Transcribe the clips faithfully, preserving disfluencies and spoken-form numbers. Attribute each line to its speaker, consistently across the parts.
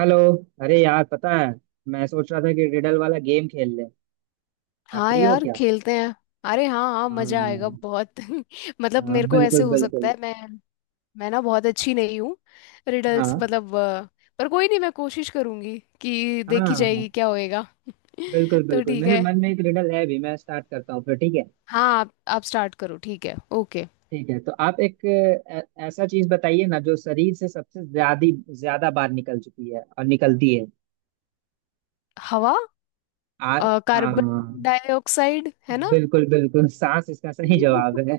Speaker 1: Hello. अरे यार पता है, मैं सोच रहा था कि रिडल वाला गेम खेल ले। आप
Speaker 2: हाँ
Speaker 1: फ्री हो
Speaker 2: यार,
Speaker 1: क्या?
Speaker 2: खेलते हैं। अरे हाँ हाँ, मजा आएगा
Speaker 1: हाँ,
Speaker 2: बहुत। मतलब
Speaker 1: हाँ
Speaker 2: मेरे को ऐसे
Speaker 1: बिल्कुल
Speaker 2: हो सकता
Speaker 1: बिल्कुल।
Speaker 2: है, मैं मैं ना बहुत अच्छी नहीं हूँ। रिडल्स,
Speaker 1: हाँ।
Speaker 2: मतलब अ, पर कोई नहीं, मैं कोशिश करूंगी कि
Speaker 1: हाँ
Speaker 2: देखी
Speaker 1: हाँ
Speaker 2: जाएगी क्या होएगा।
Speaker 1: बिल्कुल
Speaker 2: तो
Speaker 1: बिल्कुल।
Speaker 2: ठीक
Speaker 1: मेरे
Speaker 2: है।
Speaker 1: मन में एक रिडल है भी, मैं स्टार्ट करता हूँ फिर, ठीक है?
Speaker 2: हाँ, आप आप स्टार्ट करो। ठीक है, ओके।
Speaker 1: ठीक है, तो आप एक अ, ऐसा चीज बताइए ना जो शरीर से सबसे ज्यादा ज्यादा बार निकल चुकी है और निकलती है।
Speaker 2: हवा।
Speaker 1: आ।
Speaker 2: अ,
Speaker 1: हाँ
Speaker 2: कार्बन डाइऑक्साइड है ना।
Speaker 1: बिल्कुल बिल्कुल, सांस इसका सही जवाब है।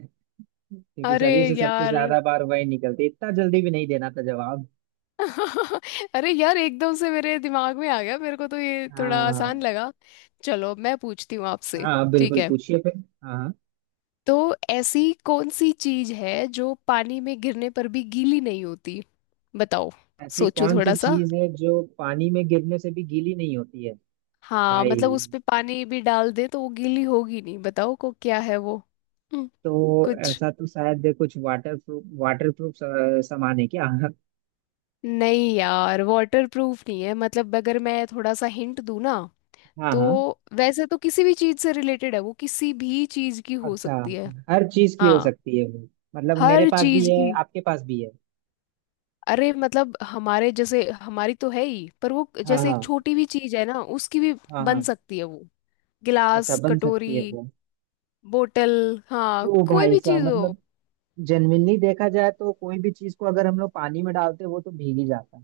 Speaker 1: क्योंकि
Speaker 2: अरे
Speaker 1: शरीर से सबसे
Speaker 2: यार।
Speaker 1: ज्यादा बार वही निकलती है। इतना जल्दी भी नहीं देना था जवाब।
Speaker 2: अरे यार, एकदम से मेरे दिमाग में आ गया। मेरे को तो ये थोड़ा
Speaker 1: हाँ।
Speaker 2: आसान लगा। चलो, मैं पूछती हूँ आपसे।
Speaker 1: हाँ
Speaker 2: ठीक
Speaker 1: बिल्कुल
Speaker 2: है,
Speaker 1: पूछिए फिर। हाँ हाँ।
Speaker 2: तो ऐसी कौन सी चीज है जो पानी में गिरने पर भी गीली नहीं होती? बताओ।
Speaker 1: ऐसी
Speaker 2: सोचो
Speaker 1: कौन
Speaker 2: थोड़ा
Speaker 1: सी
Speaker 2: सा।
Speaker 1: चीज है जो पानी में गिरने से भी गीली नहीं होती है?
Speaker 2: हाँ
Speaker 1: भाई,
Speaker 2: मतलब, उस पे पानी भी डाल दे तो वो गीली होगी नहीं, बताओ को क्या है वो। हम्म,
Speaker 1: तो
Speaker 2: कुछ।
Speaker 1: ऐसा तो शायद कुछ वाटर प्रूफ वाटर प्रूफ सामान है क्या?
Speaker 2: नहीं यार, वाटर प्रूफ नहीं है। मतलब, अगर मैं थोड़ा सा हिंट दूँ ना,
Speaker 1: हाँ
Speaker 2: तो
Speaker 1: हाँ।
Speaker 2: वैसे तो किसी भी चीज से रिलेटेड है वो, किसी भी चीज की हो
Speaker 1: अच्छा,
Speaker 2: सकती है।
Speaker 1: हर चीज की हो
Speaker 2: हाँ,
Speaker 1: सकती है वो? मतलब मेरे
Speaker 2: हर
Speaker 1: पास भी
Speaker 2: चीज
Speaker 1: है
Speaker 2: की।
Speaker 1: आपके पास भी है?
Speaker 2: अरे मतलब हमारे जैसे, हमारी तो है ही, पर वो
Speaker 1: हाँ
Speaker 2: जैसे एक
Speaker 1: हाँ।
Speaker 2: छोटी भी चीज है ना उसकी भी
Speaker 1: हाँ
Speaker 2: बन
Speaker 1: हाँ।
Speaker 2: सकती है वो।
Speaker 1: अच्छा,
Speaker 2: गिलास,
Speaker 1: बन
Speaker 2: कटोरी,
Speaker 1: सकती है वो?
Speaker 2: बोतल। हाँ,
Speaker 1: ओ
Speaker 2: कोई
Speaker 1: भाई
Speaker 2: भी
Speaker 1: साहब,
Speaker 2: चीज हो।
Speaker 1: मतलब जेन्युइनली देखा जाए तो कोई भी चीज को अगर हम लोग पानी में डालते वो तो भीग ही जाता है।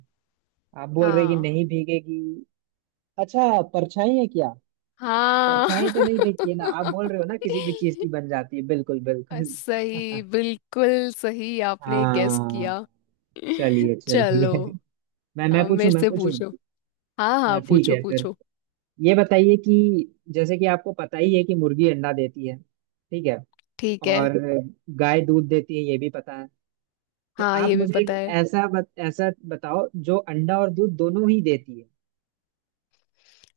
Speaker 1: आप बोल रहे कि
Speaker 2: हाँ
Speaker 1: नहीं भीगेगी? अच्छा, परछाई है क्या?
Speaker 2: हाँ।
Speaker 1: परछाई तो नहीं फेंकती है ना, आप बोल रहे हो ना किसी भी चीज की बन जाती है, बिल्कुल बिल्कुल।
Speaker 2: सही, बिल्कुल सही आपने गेस
Speaker 1: हाँ।
Speaker 2: किया।
Speaker 1: चलिए
Speaker 2: चलो,
Speaker 1: चलिए। मैं मैं
Speaker 2: अब
Speaker 1: पूछूं
Speaker 2: मेरे
Speaker 1: मैं
Speaker 2: से
Speaker 1: पूछूं।
Speaker 2: पूछो। हाँ हाँ,
Speaker 1: हाँ ठीक
Speaker 2: पूछो
Speaker 1: है फिर।
Speaker 2: पूछो।
Speaker 1: ये बताइए कि जैसे कि आपको पता ही है कि मुर्गी अंडा देती है, ठीक है?
Speaker 2: ठीक है।
Speaker 1: और गाय दूध देती है, ये भी पता है। तो
Speaker 2: हाँ,
Speaker 1: आप
Speaker 2: ये भी
Speaker 1: मुझे
Speaker 2: पता
Speaker 1: एक
Speaker 2: है।
Speaker 1: ऐसा बत, ऐसा बताओ जो अंडा और दूध दोनों ही देती है।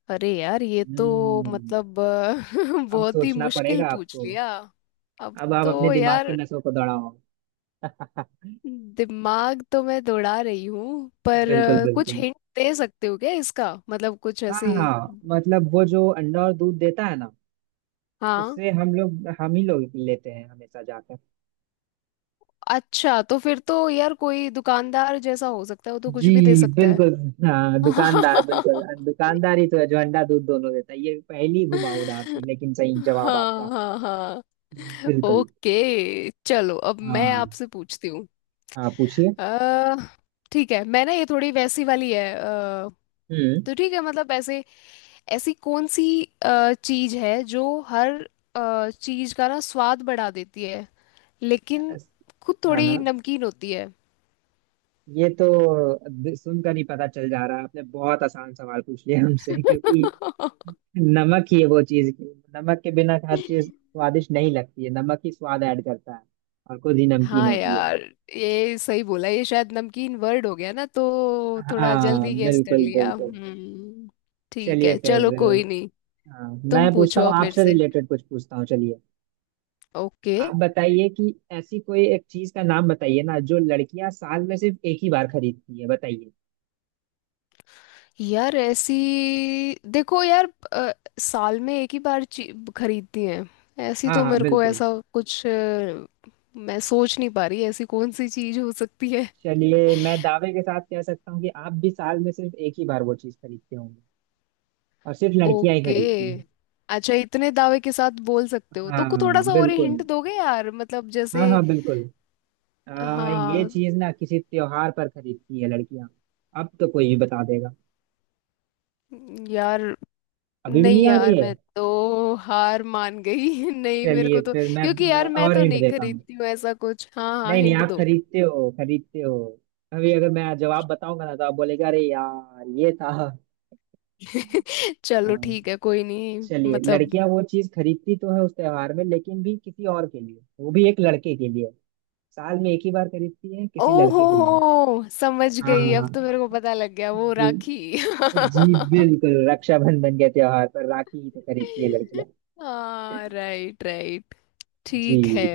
Speaker 2: अरे यार, ये तो
Speaker 1: हम्म।
Speaker 2: मतलब अ,
Speaker 1: अब
Speaker 2: बहुत ही
Speaker 1: सोचना
Speaker 2: मुश्किल
Speaker 1: पड़ेगा
Speaker 2: पूछ
Speaker 1: आपको।
Speaker 2: लिया। अब
Speaker 1: अब आप अपने
Speaker 2: तो
Speaker 1: दिमाग की
Speaker 2: यार,
Speaker 1: नसों को दौड़ाओ।
Speaker 2: दिमाग तो मैं दौड़ा रही हूँ, पर
Speaker 1: बिल्कुल
Speaker 2: अ, कुछ
Speaker 1: बिल्कुल।
Speaker 2: हिंट दे सकते हो क्या इसका? मतलब, कुछ
Speaker 1: हाँ
Speaker 2: ऐसे।
Speaker 1: हाँ, मतलब वो जो अंडा और दूध देता है ना,
Speaker 2: हाँ।
Speaker 1: उससे हम लोग हम ही लोग लेते हैं हमेशा जाकर।
Speaker 2: अच्छा, तो फिर तो यार कोई दुकानदार जैसा हो सकता है, वो तो कुछ
Speaker 1: जी।
Speaker 2: भी दे सकता है।
Speaker 1: बिल्कुल। हाँ, दुकानदार बिल्कुल, दुकानदार ही तो है जो अंडा दूध दोनों देता है। ये पहली घुमावदार थी लेकिन सही जवाब आपका।
Speaker 2: हाँ हाँ हाँ।
Speaker 1: बिल्कुल।
Speaker 2: ओके चलो, अब मैं
Speaker 1: हाँ
Speaker 2: आपसे पूछती हूँ।
Speaker 1: हाँ पूछिए।
Speaker 2: अ, ठीक है, मैं ना ये थोड़ी वैसी वाली है, अ,
Speaker 1: हम्म।
Speaker 2: तो ठीक है। मतलब ऐसे, ऐसी कौन सी अ, चीज है जो हर अ, चीज का ना स्वाद बढ़ा देती है, लेकिन खुद
Speaker 1: हाँ
Speaker 2: थोड़ी
Speaker 1: हाँ,
Speaker 2: नमकीन होती है।
Speaker 1: ये तो सुनकर ही पता चल जा रहा है, आपने बहुत आसान सवाल पूछ लिया हमसे, क्योंकि नमक ही है वो चीज की। नमक के बिना हर चीज स्वादिष्ट नहीं लगती है, नमक ही स्वाद ऐड करता है। और खुद ही नमकीन
Speaker 2: हाँ
Speaker 1: होती है।
Speaker 2: यार, ये सही बोला। ये शायद नमकीन वर्ड हो गया ना, तो थोड़ा
Speaker 1: हाँ
Speaker 2: जल्दी गेस कर
Speaker 1: बिल्कुल
Speaker 2: लिया।
Speaker 1: बिल्कुल।
Speaker 2: हम्म, ठीक
Speaker 1: चलिए
Speaker 2: है,
Speaker 1: फिर।
Speaker 2: चलो कोई नहीं।
Speaker 1: हाँ,
Speaker 2: तुम
Speaker 1: मैं पूछता
Speaker 2: पूछो
Speaker 1: हूँ
Speaker 2: अब मेरे
Speaker 1: आपसे,
Speaker 2: से।
Speaker 1: रिलेटेड कुछ पूछता हूँ, चलिए।
Speaker 2: ओके।
Speaker 1: आप बताइए कि ऐसी कोई एक चीज का नाम बताइए ना जो लड़कियां साल में सिर्फ एक ही बार खरीदती है, बताइए।
Speaker 2: यार ऐसी, देखो यार, अ, साल में एक ही बार ची- खरीदती हैं? ऐसी
Speaker 1: हाँ
Speaker 2: तो
Speaker 1: हाँ
Speaker 2: मेरे को,
Speaker 1: बिल्कुल।
Speaker 2: ऐसा कुछ अ, मैं सोच नहीं पा रही ऐसी कौन सी चीज हो सकती है।
Speaker 1: चलिए, मैं दावे के साथ कह सकता हूँ कि आप भी साल में सिर्फ एक ही बार वो चीज खरीदते होंगे। और सिर्फ लड़कियां ही
Speaker 2: ओके।
Speaker 1: खरीदती है।
Speaker 2: अच्छा, इतने दावे के साथ बोल सकते हो, तो को थोड़ा
Speaker 1: हाँ
Speaker 2: सा और
Speaker 1: बिल्कुल।
Speaker 2: हिंट दोगे यार? मतलब
Speaker 1: हाँ
Speaker 2: जैसे।
Speaker 1: हाँ बिल्कुल। आ, ये
Speaker 2: हाँ।
Speaker 1: चीज ना किसी त्योहार पर खरीदती है लड़कियां। अब तो कोई भी बता देगा।
Speaker 2: यार,
Speaker 1: अभी भी
Speaker 2: नहीं
Speaker 1: नहीं आ रही
Speaker 2: यार,
Speaker 1: है?
Speaker 2: मैं तो हार मान गई। नहीं, मेरे
Speaker 1: चलिए
Speaker 2: को तो,
Speaker 1: फिर मैं,
Speaker 2: क्योंकि यार
Speaker 1: मैं
Speaker 2: मैं
Speaker 1: और
Speaker 2: तो
Speaker 1: हिंट
Speaker 2: नहीं
Speaker 1: देता हूँ।
Speaker 2: खरीदती हूँ ऐसा कुछ। हाँ हाँ,
Speaker 1: नहीं नहीं,
Speaker 2: हिंट
Speaker 1: आप
Speaker 2: दो।
Speaker 1: खरीदते हो खरीदते हो। अभी अगर मैं जवाब बताऊंगा ना तो आप बोलेगा अरे यार ये था।
Speaker 2: चलो
Speaker 1: हाँ।
Speaker 2: ठीक है, कोई नहीं।
Speaker 1: चलिए,
Speaker 2: मतलब।
Speaker 1: लड़कियां वो चीज खरीदती तो है उस त्योहार में लेकिन भी किसी और के लिए, वो भी एक लड़के के लिए। साल में एक ही बार खरीदती है किसी
Speaker 2: ओहो,
Speaker 1: लड़के के लिए।
Speaker 2: हो समझ
Speaker 1: हाँ हाँ,
Speaker 2: गई,
Speaker 1: हाँ,
Speaker 2: अब तो
Speaker 1: हाँ,
Speaker 2: मेरे को पता लग गया। वो राखी।
Speaker 1: हाँ। जी बिल्कुल, रक्षाबंधन के त्योहार पर राखी ही तो खरीदती है लड़कियां।
Speaker 2: हाँ, राइट राइट।
Speaker 1: जी।
Speaker 2: ठीक है,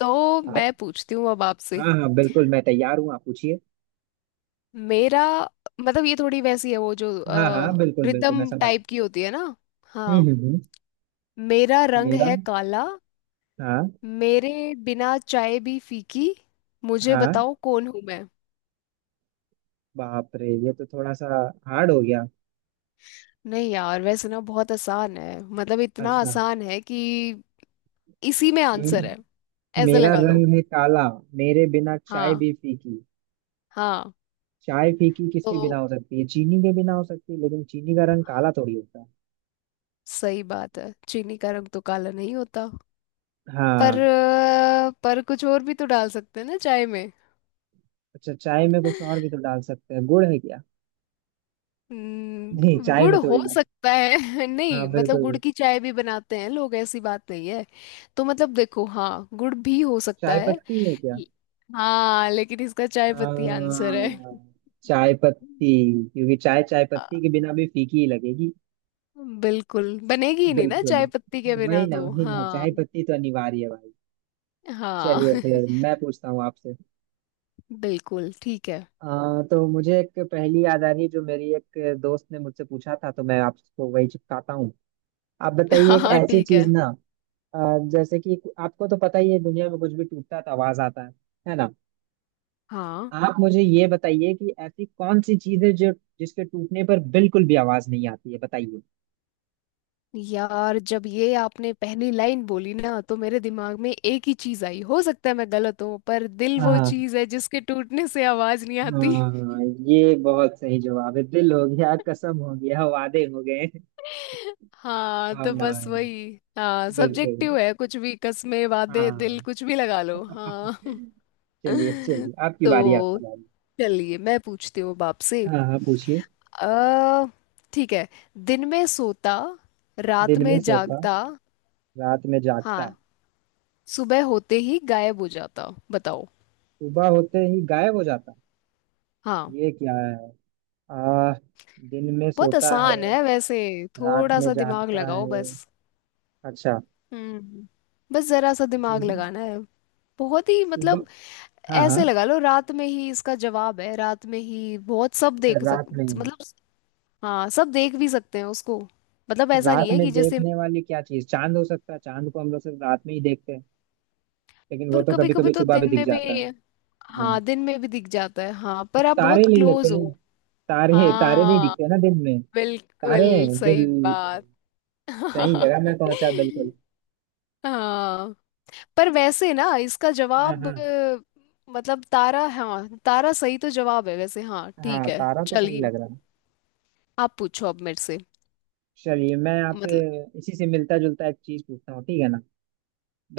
Speaker 2: तो
Speaker 1: आप।
Speaker 2: मैं पूछती हूँ अब आपसे।
Speaker 1: हाँ हाँ बिल्कुल, मैं तैयार हूँ आप पूछिए।
Speaker 2: मेरा, मतलब ये थोड़ी वैसी है, वो जो
Speaker 1: हाँ हाँ बिल्कुल बिल्कुल,
Speaker 2: रिदम
Speaker 1: मैं समझ रहा
Speaker 2: टाइप की होती है ना।
Speaker 1: हूँ।
Speaker 2: हाँ।
Speaker 1: हम्म हम्म हम्म।
Speaker 2: मेरा रंग
Speaker 1: मेरा।
Speaker 2: है काला,
Speaker 1: हाँ।
Speaker 2: मेरे बिना चाय भी फीकी, मुझे
Speaker 1: हाँ।
Speaker 2: बताओ कौन हूँ मैं।
Speaker 1: बाप रे, ये तो थोड़ा सा हार्ड हो गया।
Speaker 2: नहीं यार, वैसे ना बहुत आसान है, मतलब इतना
Speaker 1: अच्छा।
Speaker 2: आसान है कि इसी में
Speaker 1: हम्म।
Speaker 2: आंसर है, ऐसे
Speaker 1: मेरा
Speaker 2: लगा लो।
Speaker 1: रंग है काला, मेरे बिना चाय
Speaker 2: हाँ
Speaker 1: भी फीकी।
Speaker 2: हाँ।
Speaker 1: चाय फीकी किसके
Speaker 2: तो
Speaker 1: बिना हो सकती है? चीनी के बिना हो सकती है लेकिन चीनी का रंग काला थोड़ी होता है।
Speaker 2: सही बात है, चीनी का रंग तो काला नहीं होता, पर
Speaker 1: हाँ।
Speaker 2: अ, पर कुछ और भी तो डाल सकते हैं ना चाय में।
Speaker 1: अच्छा, चाय में कुछ और भी तो डाल सकते हैं, गुड़ है क्या? नहीं,
Speaker 2: हम्म,
Speaker 1: चाय
Speaker 2: गुड़
Speaker 1: में
Speaker 2: हो
Speaker 1: थोड़ी ना।
Speaker 2: सकता है।
Speaker 1: हाँ
Speaker 2: नहीं मतलब,
Speaker 1: बिल्कुल।
Speaker 2: गुड़ की चाय भी बनाते हैं लोग, ऐसी बात नहीं है। तो मतलब देखो, हाँ गुड़ भी हो सकता
Speaker 1: चाय
Speaker 2: है।
Speaker 1: पत्ती है क्या?
Speaker 2: हाँ, लेकिन इसका चाय पत्ती आंसर है।
Speaker 1: हाँ, चाय पत्ती। क्योंकि चाय चाय पत्ती के बिना भी फीकी ही लगेगी।
Speaker 2: बिल्कुल, बनेगी ही नहीं ना
Speaker 1: बिल्कुल।
Speaker 2: चाय पत्ती के
Speaker 1: वही
Speaker 2: बिना,
Speaker 1: ना
Speaker 2: तो
Speaker 1: वही ना
Speaker 2: हाँ।
Speaker 1: चाय पत्ती तो अनिवार्य है भाई।
Speaker 2: हाँ।
Speaker 1: चलिए फिर मैं पूछता हूँ आपसे।
Speaker 2: बिल्कुल, ठीक है।
Speaker 1: आ, तो मुझे एक पहेली याद आ रही है जो मेरी एक दोस्त ने मुझसे पूछा था तो मैं आपको वही चिपकाता हूँ। आप बताइए एक
Speaker 2: हाँ
Speaker 1: ऐसी
Speaker 2: ठीक
Speaker 1: चीज
Speaker 2: है।
Speaker 1: ना, अ, जैसे कि आपको तो पता ही है दुनिया में कुछ भी टूटता है तो आवाज आता है है ना?
Speaker 2: हाँ
Speaker 1: आप मुझे ये बताइए कि ऐसी कौन सी चीज है जो, जिसके टूटने पर बिल्कुल भी आवाज नहीं आती है, बताइए।
Speaker 2: यार, जब ये आपने पहली लाइन बोली ना, तो मेरे दिमाग में एक ही चीज आई, हो सकता है मैं गलत हूँ, पर दिल वो
Speaker 1: हाँ
Speaker 2: चीज है जिसके टूटने से आवाज नहीं आती।
Speaker 1: हाँ। ये बहुत सही जवाब है, दिल हो गया, कसम हो गया, वादे हो गए,
Speaker 2: हाँ तो बस
Speaker 1: भावनाएं।
Speaker 2: वही, हाँ
Speaker 1: बिल्कुल।
Speaker 2: सब्जेक्टिव है, कुछ भी, कस्मे वादे दिल
Speaker 1: हाँ।
Speaker 2: कुछ भी लगा लो। हाँ।
Speaker 1: चलिए चलिए, आपकी बारी
Speaker 2: तो
Speaker 1: आपका बारी।
Speaker 2: चलिए मैं पूछती हूँ बाप से।
Speaker 1: हाँ हाँ पूछिए।
Speaker 2: अ, ठीक है। दिन में सोता, रात
Speaker 1: दिन में
Speaker 2: में
Speaker 1: सोता,
Speaker 2: जागता।
Speaker 1: रात में जागता,
Speaker 2: हाँ, सुबह होते ही गायब हो जाता। बताओ।
Speaker 1: सुबह होते ही गायब हो जाता,
Speaker 2: हाँ,
Speaker 1: ये क्या है? आ। दिन में
Speaker 2: बहुत
Speaker 1: सोता है,
Speaker 2: आसान है वैसे।
Speaker 1: रात
Speaker 2: थोड़ा
Speaker 1: में
Speaker 2: सा दिमाग
Speaker 1: जागता
Speaker 2: लगाओ
Speaker 1: है।
Speaker 2: बस।
Speaker 1: अच्छा।
Speaker 2: हम्म, बस जरा सा दिमाग
Speaker 1: दिन।
Speaker 2: लगाना है। बहुत ही
Speaker 1: सुबह।
Speaker 2: मतलब,
Speaker 1: हाँ हाँ।
Speaker 2: ऐसे लगा लो रात में ही इसका जवाब है, रात में ही बहुत सब
Speaker 1: अच्छा,
Speaker 2: देख सक,
Speaker 1: रात में ही?
Speaker 2: मतलब, हाँ सब देख भी सकते हैं उसको। मतलब
Speaker 1: तो
Speaker 2: ऐसा
Speaker 1: रात
Speaker 2: नहीं है
Speaker 1: में
Speaker 2: कि जैसे,
Speaker 1: देखने वाली क्या चीज, चांद हो सकता है? चांद को हम लोग सिर्फ रात में ही देखते हैं, लेकिन वो
Speaker 2: पर
Speaker 1: तो
Speaker 2: कभी
Speaker 1: कभी
Speaker 2: कभी
Speaker 1: कभी
Speaker 2: तो
Speaker 1: सुबह भी
Speaker 2: दिन
Speaker 1: दिख
Speaker 2: में भी।
Speaker 1: जाता है। हाँ,
Speaker 2: हाँ, दिन में भी दिख जाता है, हाँ,
Speaker 1: तो
Speaker 2: पर आप बहुत
Speaker 1: तारे ले लेते
Speaker 2: क्लोज
Speaker 1: हैं।
Speaker 2: हो।
Speaker 1: तारे तारे नहीं
Speaker 2: हाँ,
Speaker 1: दिखते ना दिन में। तारे
Speaker 2: बिल्कुल
Speaker 1: हैं
Speaker 2: सही
Speaker 1: बिल्कुल।
Speaker 2: बात।
Speaker 1: सही जगह में पहुंचा बिल्कुल।
Speaker 2: हाँ, पर वैसे ना इसका
Speaker 1: हाँ।
Speaker 2: जवाब
Speaker 1: हाँ
Speaker 2: अ, मतलब तारा, हाँ तारा सही तो जवाब है वैसे। हाँ ठीक
Speaker 1: हाँ।
Speaker 2: है,
Speaker 1: तारा तो सही
Speaker 2: चलिए।
Speaker 1: लग रहा है।
Speaker 2: आप पूछो अब मेरे से।
Speaker 1: चलिए मैं आपसे
Speaker 2: मतलब,
Speaker 1: इसी से मिलता जुलता एक चीज पूछता हूँ, ठीक है ना?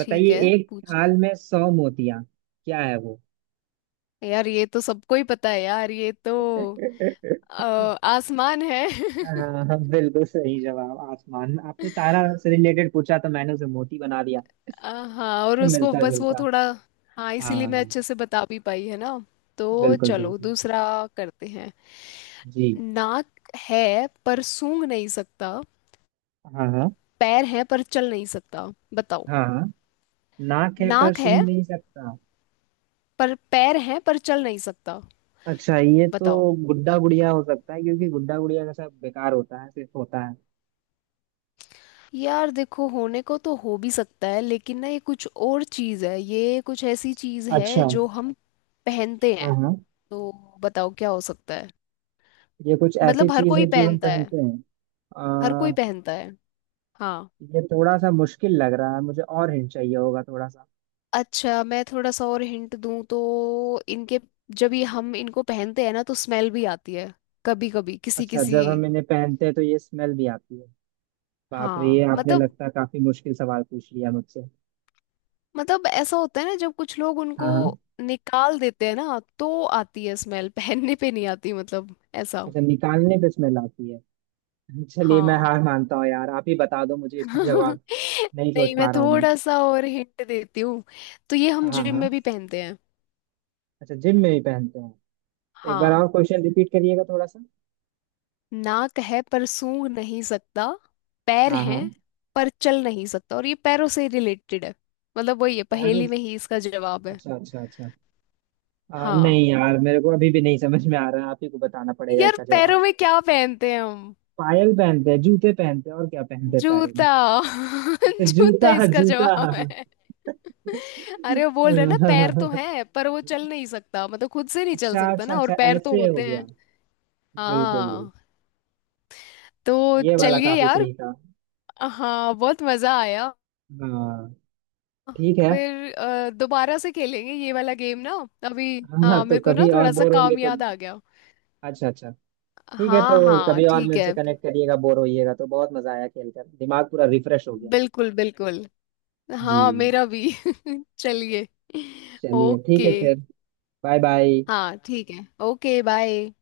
Speaker 2: ठीक है,
Speaker 1: एक
Speaker 2: पूछिए।
Speaker 1: थाल में सौ मोतियां, क्या है वो?
Speaker 2: यार ये तो सबको ही पता है यार, ये तो अ, आसमान है।
Speaker 1: हाँ हाँ, बिल्कुल सही जवाब आसमान। आपने तारा से रिलेटेड पूछा तो मैंने उसे मोती बना दिया।
Speaker 2: आ, हाँ, और
Speaker 1: तो
Speaker 2: उसको
Speaker 1: मिलता
Speaker 2: बस वो
Speaker 1: जुलता।
Speaker 2: थोड़ा, हाँ इसीलिए मैं
Speaker 1: हाँ
Speaker 2: अच्छे से बता भी पाई है ना। तो
Speaker 1: बिल्कुल
Speaker 2: चलो
Speaker 1: बिल्कुल।
Speaker 2: दूसरा करते हैं।
Speaker 1: जी।
Speaker 2: नाक है पर सूंघ नहीं सकता,
Speaker 1: हाँ हाँ।
Speaker 2: पैर है पर चल नहीं सकता। बताओ।
Speaker 1: हाँ हाँ। नाक है पर
Speaker 2: नाक
Speaker 1: सूंघ
Speaker 2: है
Speaker 1: नहीं सकता।
Speaker 2: पर, पैर है पर चल नहीं सकता,
Speaker 1: अच्छा, ये
Speaker 2: बताओ।
Speaker 1: तो गुड्डा गुड़िया हो सकता है, क्योंकि गुड्डा गुड़िया का सब बेकार होता है, सिर्फ होता है।
Speaker 2: यार देखो, होने को तो हो भी सकता है, लेकिन ना ये कुछ और चीज है, ये कुछ ऐसी चीज है
Speaker 1: अच्छा।
Speaker 2: जो हम पहनते
Speaker 1: हाँ
Speaker 2: हैं।
Speaker 1: हाँ।
Speaker 2: तो बताओ क्या हो सकता है।
Speaker 1: ये कुछ ऐसी
Speaker 2: मतलब हर
Speaker 1: चीज है
Speaker 2: कोई
Speaker 1: जो हम
Speaker 2: पहनता है,
Speaker 1: पहनते हैं?
Speaker 2: हर कोई
Speaker 1: आ,
Speaker 2: पहनता है। हाँ।
Speaker 1: ये थोड़ा सा मुश्किल लग रहा है मुझे, और हिंट चाहिए होगा थोड़ा सा।
Speaker 2: अच्छा, मैं थोड़ा सा और हिंट दूं तो, इनके, जब ये हम इनको पहनते हैं ना तो स्मेल भी आती है, कभी कभी किसी
Speaker 1: अच्छा,
Speaker 2: किसी।
Speaker 1: जब हम इन्हें पहनते हैं तो ये स्मेल भी आती है? बाप रे, ये
Speaker 2: हाँ
Speaker 1: आपने
Speaker 2: मतलब,
Speaker 1: लगता है काफी मुश्किल सवाल पूछ लिया मुझसे।
Speaker 2: मतलब ऐसा होता है ना, जब कुछ लोग उनको
Speaker 1: हाँ हाँ।
Speaker 2: निकाल देते हैं ना तो आती है स्मेल, पहनने पे नहीं आती, मतलब ऐसा।
Speaker 1: अच्छा, निकालने पे स्मेल आती है। चलिए मैं
Speaker 2: हाँ।
Speaker 1: हार मानता हूँ यार, आप ही बता दो मुझे इसका जवाब। नहीं सोच
Speaker 2: नहीं, मैं
Speaker 1: पा रहा हूँ मैं।
Speaker 2: थोड़ा सा और हिंट देती हूँ। तो ये हम
Speaker 1: हाँ
Speaker 2: जिम
Speaker 1: हाँ।
Speaker 2: में भी पहनते हैं।
Speaker 1: अच्छा, जिम में भी पहनते हैं। एक बार
Speaker 2: हाँ।
Speaker 1: और क्वेश्चन रिपीट करिएगा थोड़ा सा।
Speaker 2: नाक है पर सूंघ नहीं सकता, पैर
Speaker 1: हाँ हाँ।
Speaker 2: हैं पर चल नहीं सकता, और ये पैरों से रिलेटेड है, मतलब वही है,
Speaker 1: यार
Speaker 2: पहेली
Speaker 1: उस,
Speaker 2: में ही इसका जवाब है।
Speaker 1: अच्छा अच्छा अच्छा। आ,
Speaker 2: हाँ
Speaker 1: नहीं यार मेरे को अभी भी नहीं समझ में आ रहा है, आप ही को बताना पड़ेगा
Speaker 2: यार,
Speaker 1: इसका
Speaker 2: पैरों
Speaker 1: जवाब।
Speaker 2: में क्या पहनते हैं हम?
Speaker 1: पायल पहनते हैं, जूते पहनते हैं, और क्या पहनते हैं पैरों में?
Speaker 2: जूता।
Speaker 1: अच्छा,
Speaker 2: जूता
Speaker 1: जूता
Speaker 2: इसका
Speaker 1: जूता।
Speaker 2: जवाब
Speaker 1: हाँ,
Speaker 2: है। अरे वो बोल रहे
Speaker 1: हाँ,
Speaker 2: ना पैर तो
Speaker 1: हाँ।
Speaker 2: है पर वो चल नहीं सकता, मतलब खुद से नहीं चल
Speaker 1: अच्छा
Speaker 2: सकता
Speaker 1: अच्छा
Speaker 2: ना, और
Speaker 1: अच्छा,
Speaker 2: पैर तो
Speaker 1: ऐसे हो
Speaker 2: होते
Speaker 1: गया।
Speaker 2: हैं।
Speaker 1: बिल्कुल।
Speaker 2: हाँ। तो
Speaker 1: ये वाला
Speaker 2: चलिए
Speaker 1: काफी
Speaker 2: यार।
Speaker 1: सही था।
Speaker 2: हाँ बहुत मजा आया।
Speaker 1: हाँ। ठीक है।
Speaker 2: फिर अ, दोबारा से खेलेंगे ये वाला गेम ना। अभी
Speaker 1: हाँ
Speaker 2: हाँ,
Speaker 1: तो
Speaker 2: मेरे को ना
Speaker 1: कभी और
Speaker 2: थोड़ा सा
Speaker 1: बोर होंगे
Speaker 2: काम
Speaker 1: तो।
Speaker 2: याद आ गया।
Speaker 1: अच्छा अच्छा। ठीक है, तो
Speaker 2: हाँ हाँ
Speaker 1: कभी और
Speaker 2: ठीक
Speaker 1: मेरे से
Speaker 2: है,
Speaker 1: कनेक्ट करिएगा, बोर होइएगा तो। बहुत मजा आया खेलकर, दिमाग पूरा रिफ्रेश हो गया।
Speaker 2: बिल्कुल बिल्कुल। हाँ,
Speaker 1: जी।
Speaker 2: मेरा भी। चलिए,
Speaker 1: चलिए ठीक
Speaker 2: ओके।
Speaker 1: है फिर। Bye bye.
Speaker 2: हाँ ठीक है, ओके बाय।